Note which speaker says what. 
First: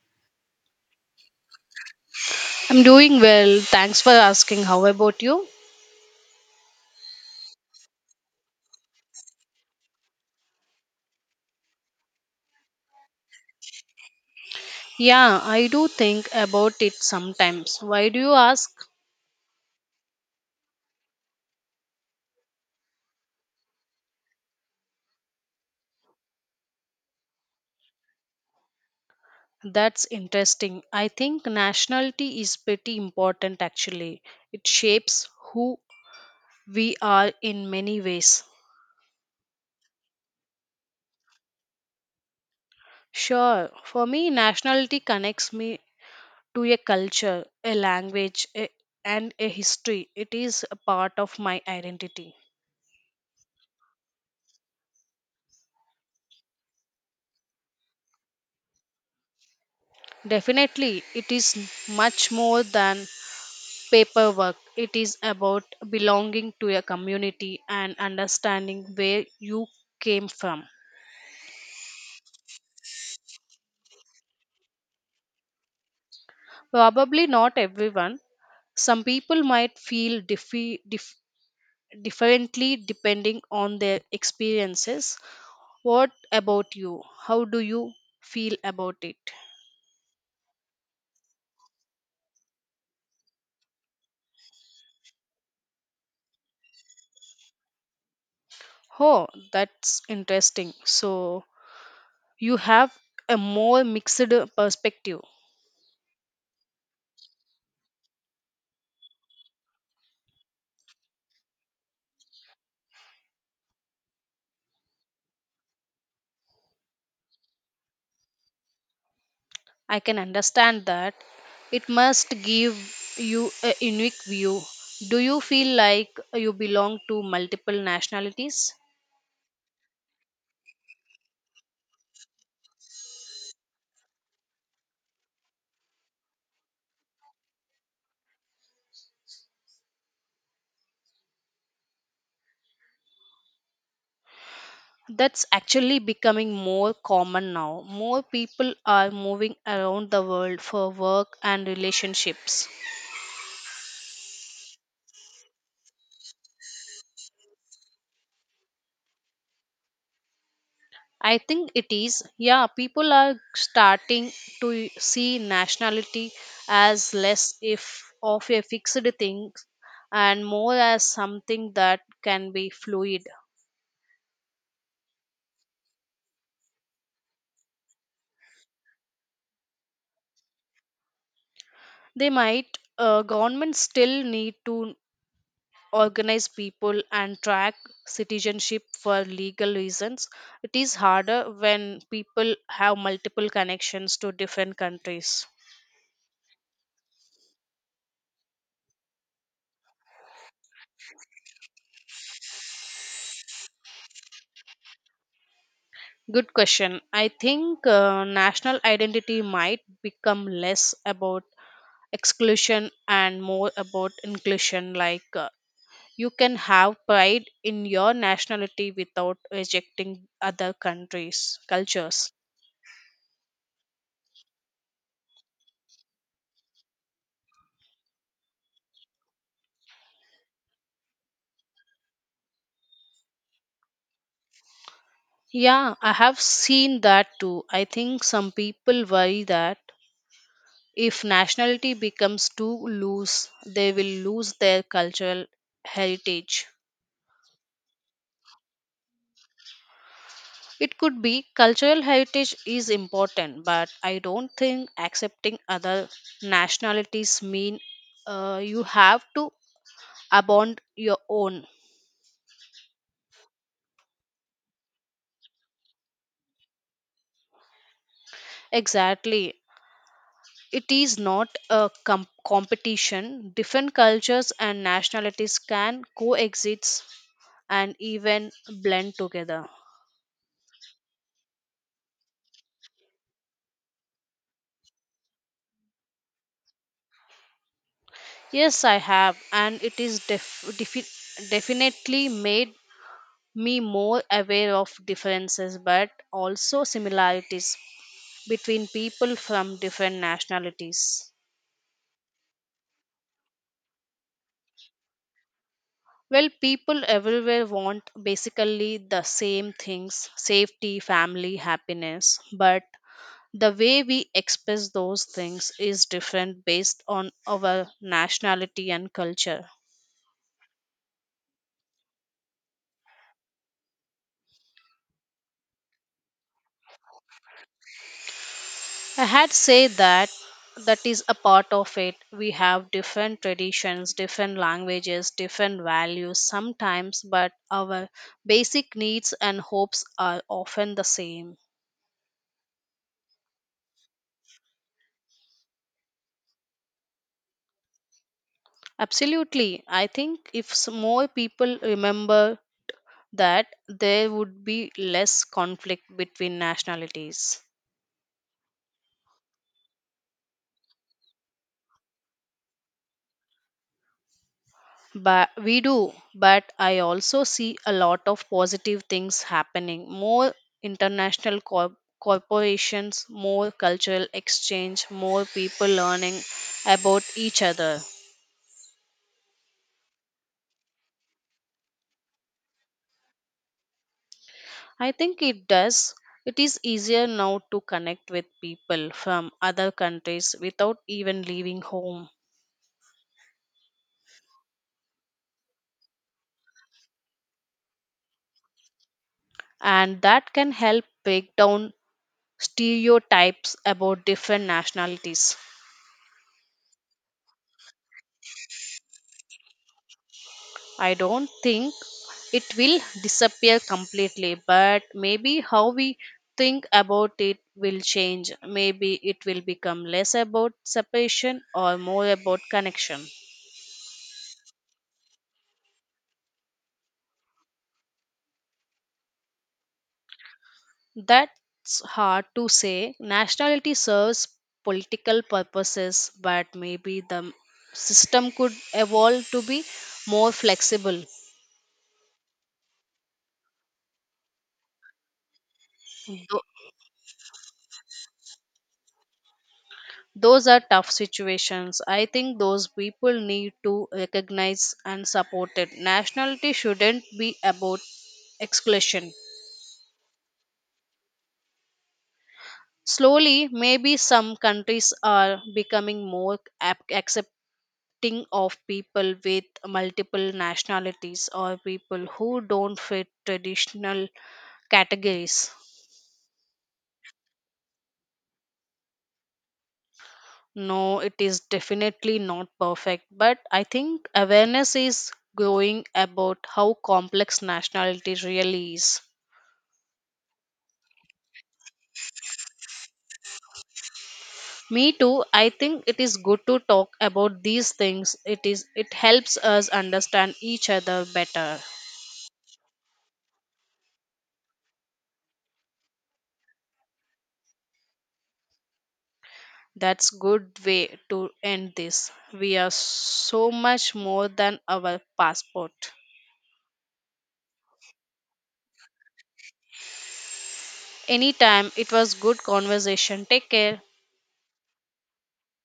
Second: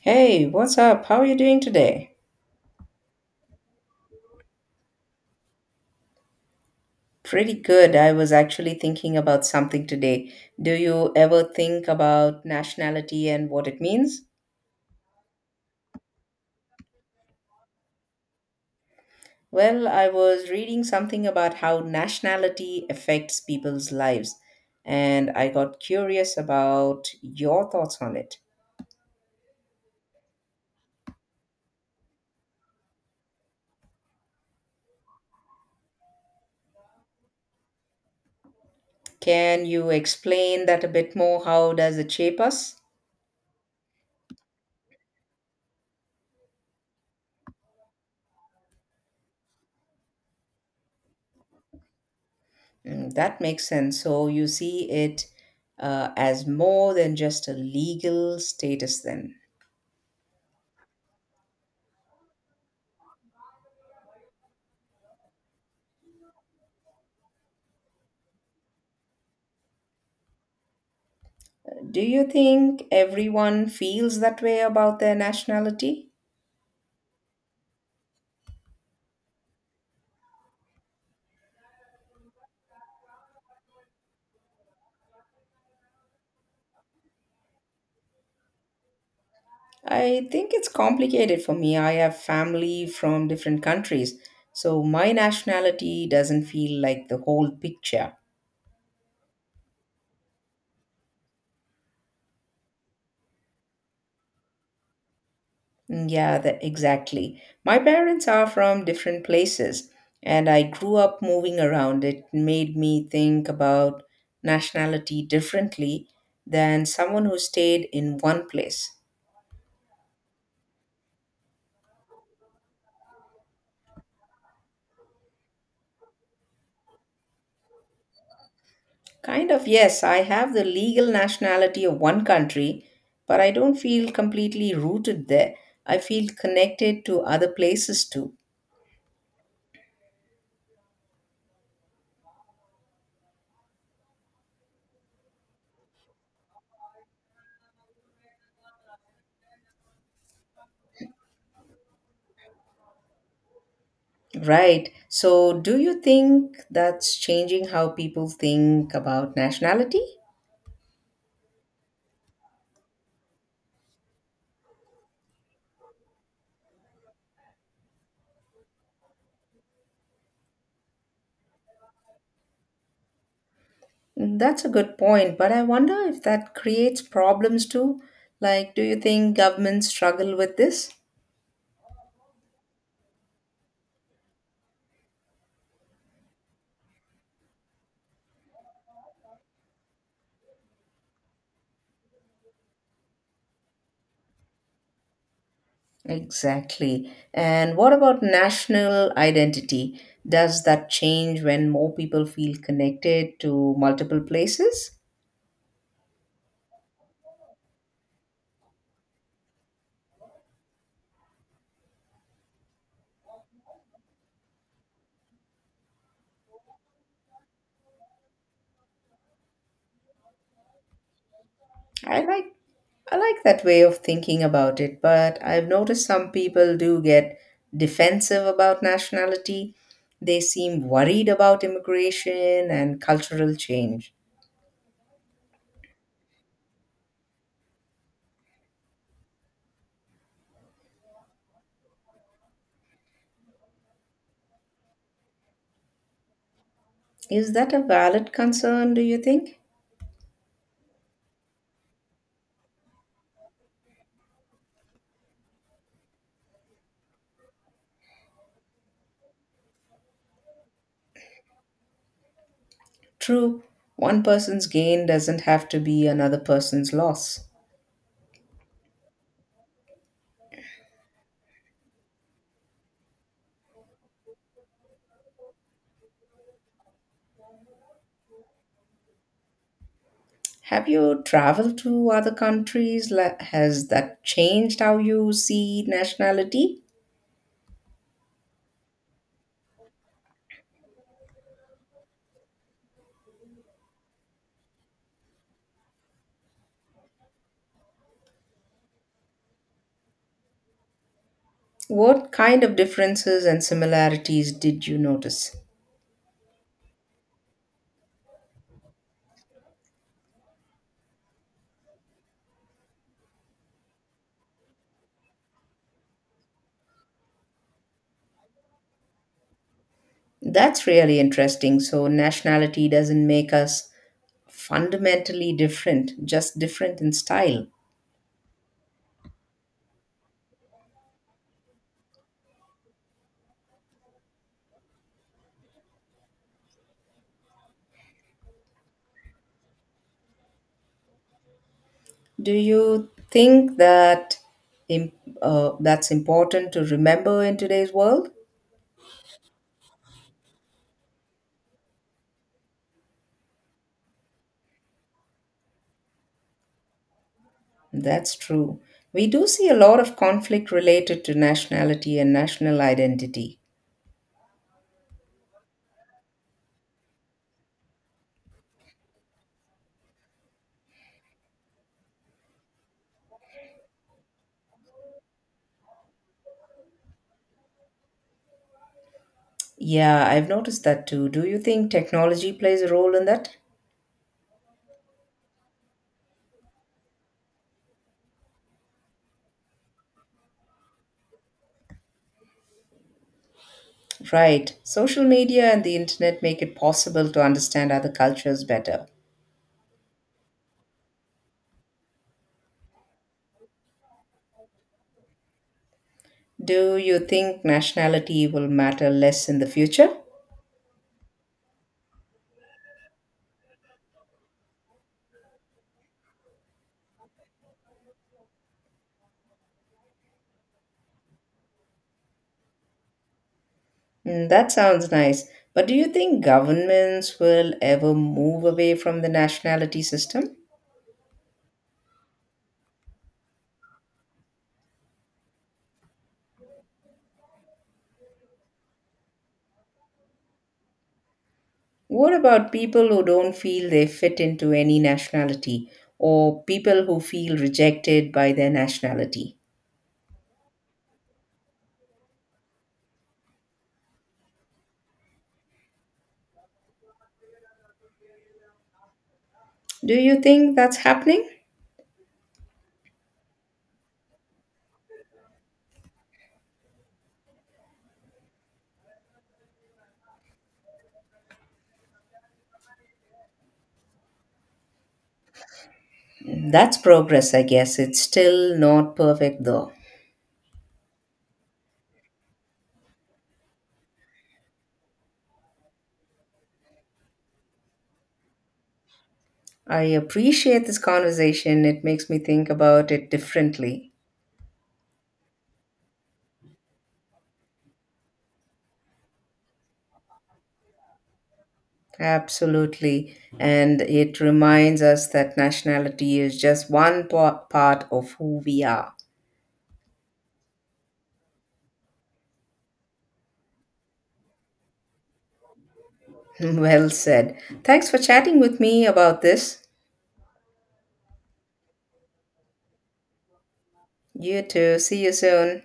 Speaker 1: Hey, what's up? How are you doing today?
Speaker 2: I'm doing well. Thanks for asking. How about you?
Speaker 1: Pretty good. I was actually thinking about something today. Do you ever think about nationality and what it means?
Speaker 2: Yeah, I do think about it sometimes. Why do you ask?
Speaker 1: Well, I was reading something about how nationality affects people's lives, and I got curious about your thoughts on it.
Speaker 2: That's interesting. I think nationality is pretty important actually. It shapes who we are in many ways.
Speaker 1: Can you explain that a bit more? How does it shape us?
Speaker 2: Sure, for me, nationality connects me to a culture, a language, and a history. It is a part of my identity.
Speaker 1: Mm, that makes sense. So you see it as more than just a legal status then.
Speaker 2: Definitely, it is much more than paperwork. It is about belonging to a community and understanding where you came from.
Speaker 1: Do you think everyone feels that way about their nationality?
Speaker 2: Probably not everyone. Some people might feel differently depending on their experiences. What about you? How do you feel about it?
Speaker 1: I think it's complicated for me. I have family from different countries, so my nationality doesn't feel like the whole picture.
Speaker 2: Oh, that's interesting. So, you have a more mixed perspective.
Speaker 1: Mm, yeah, exactly. My parents are from different places, and I grew up moving around. It made me think about nationality differently than someone who stayed in one place.
Speaker 2: I can understand that. It must give you a unique view. Do you feel like you belong to multiple nationalities?
Speaker 1: Kind of, yes. I have the legal nationality of one country, but I don't feel completely rooted there. I feel connected to other places too.
Speaker 2: That's actually becoming more common now. More people are moving around the world for work and relationships.
Speaker 1: Right. So, do you think that's changing how people think about nationality?
Speaker 2: I think it is. Yeah, people are starting to see nationality as less if of a fixed thing and more as something that can be fluid.
Speaker 1: That's a good point, but I wonder if that creates problems too. Like, do you think governments struggle with this?
Speaker 2: They might. Governments still need to organize people and track citizenship for legal reasons. It is harder when people have multiple connections to different countries.
Speaker 1: Exactly. And what about national identity? Does that change when more people feel connected to multiple places?
Speaker 2: Good question. I think national identity might become less about exclusion and more about inclusion. Like you can have pride in your nationality without rejecting other countries'
Speaker 1: I
Speaker 2: cultures.
Speaker 1: like I like that way of thinking about it, but I've noticed some people do get defensive about nationality. They seem worried about immigration and cultural change.
Speaker 2: Yeah, I have seen that too. I think some people worry that if nationality becomes too loose, they will lose their cultural heritage.
Speaker 1: Is that a valid concern, do you think?
Speaker 2: It could be cultural heritage is important, but I don't think accepting other nationalities mean you have to abandon your own.
Speaker 1: True, one person's gain doesn't have to be another person's loss.
Speaker 2: Exactly. It is not a competition. Different cultures and nationalities can coexist and even blend together.
Speaker 1: Have you traveled to other countries? Has that changed how you see nationality?
Speaker 2: Yes, I have, and it is definitely made me more aware of differences but also similarities between people from different nationalities.
Speaker 1: What kind of differences and similarities did you notice?
Speaker 2: Well, people everywhere want basically the same things: safety, family, happiness, but the way we express those things is different based on our nationality and culture.
Speaker 1: That's really interesting. So, nationality doesn't make us fundamentally different, just different in style.
Speaker 2: I had said that that is a part of it. We have different traditions, different languages, different values sometimes, but our basic needs and hopes are often the same.
Speaker 1: Do you think that im- that's important to remember in today's world?
Speaker 2: Absolutely. I think if more people remember that, there would be less conflict between nationalities.
Speaker 1: That's true. We do see a lot of conflict related to nationality and national identity.
Speaker 2: But we do but I also see a lot of positive things happening: more international corporations, more cultural exchange, more people learning about each other.
Speaker 1: Yeah, I've noticed that too. Do you think technology plays a role in that?
Speaker 2: I think it does. It is easier now to connect with people from other countries without even leaving home.
Speaker 1: Right. Social media and the internet make it possible to understand other cultures better.
Speaker 2: And that can help break down stereotypes about different nationalities.
Speaker 1: Do you think nationality will matter less in the future?
Speaker 2: I don't think it will disappear completely, but maybe how we think about it will change. Maybe it will become less about separation or more about connection.
Speaker 1: Mm, that sounds nice. But do you think governments will ever move away from the nationality system?
Speaker 2: That's hard to say. Nationality serves political purposes, but maybe the system could evolve to be more flexible.
Speaker 1: What about people who don't feel they fit into any nationality or
Speaker 2: Tho-
Speaker 1: people who feel rejected by their nationality?
Speaker 2: Those are tough situations. I think those people need to recognize and support it. Nationality shouldn't be about exclusion.
Speaker 1: Do you think that's happening?
Speaker 2: Slowly, maybe some countries are becoming more accepting of people with multiple nationalities or people who don't fit traditional categories.
Speaker 1: That's progress, I guess. It's still not perfect, though.
Speaker 2: No, it is definitely not perfect, but I think awareness is growing about how complex nationality really is.
Speaker 1: I appreciate this conversation. It makes me think about it differently.
Speaker 2: Me too. I think it is good to talk about these things. It helps us understand each other better.
Speaker 1: Absolutely. And it reminds us that nationality is just one part of who we are.
Speaker 2: That's good way to end this. We are so much more than our passport.
Speaker 1: Well said. Thanks for chatting with me about this.
Speaker 2: Anytime, it was good conversation. Take care.
Speaker 1: You too. See you soon.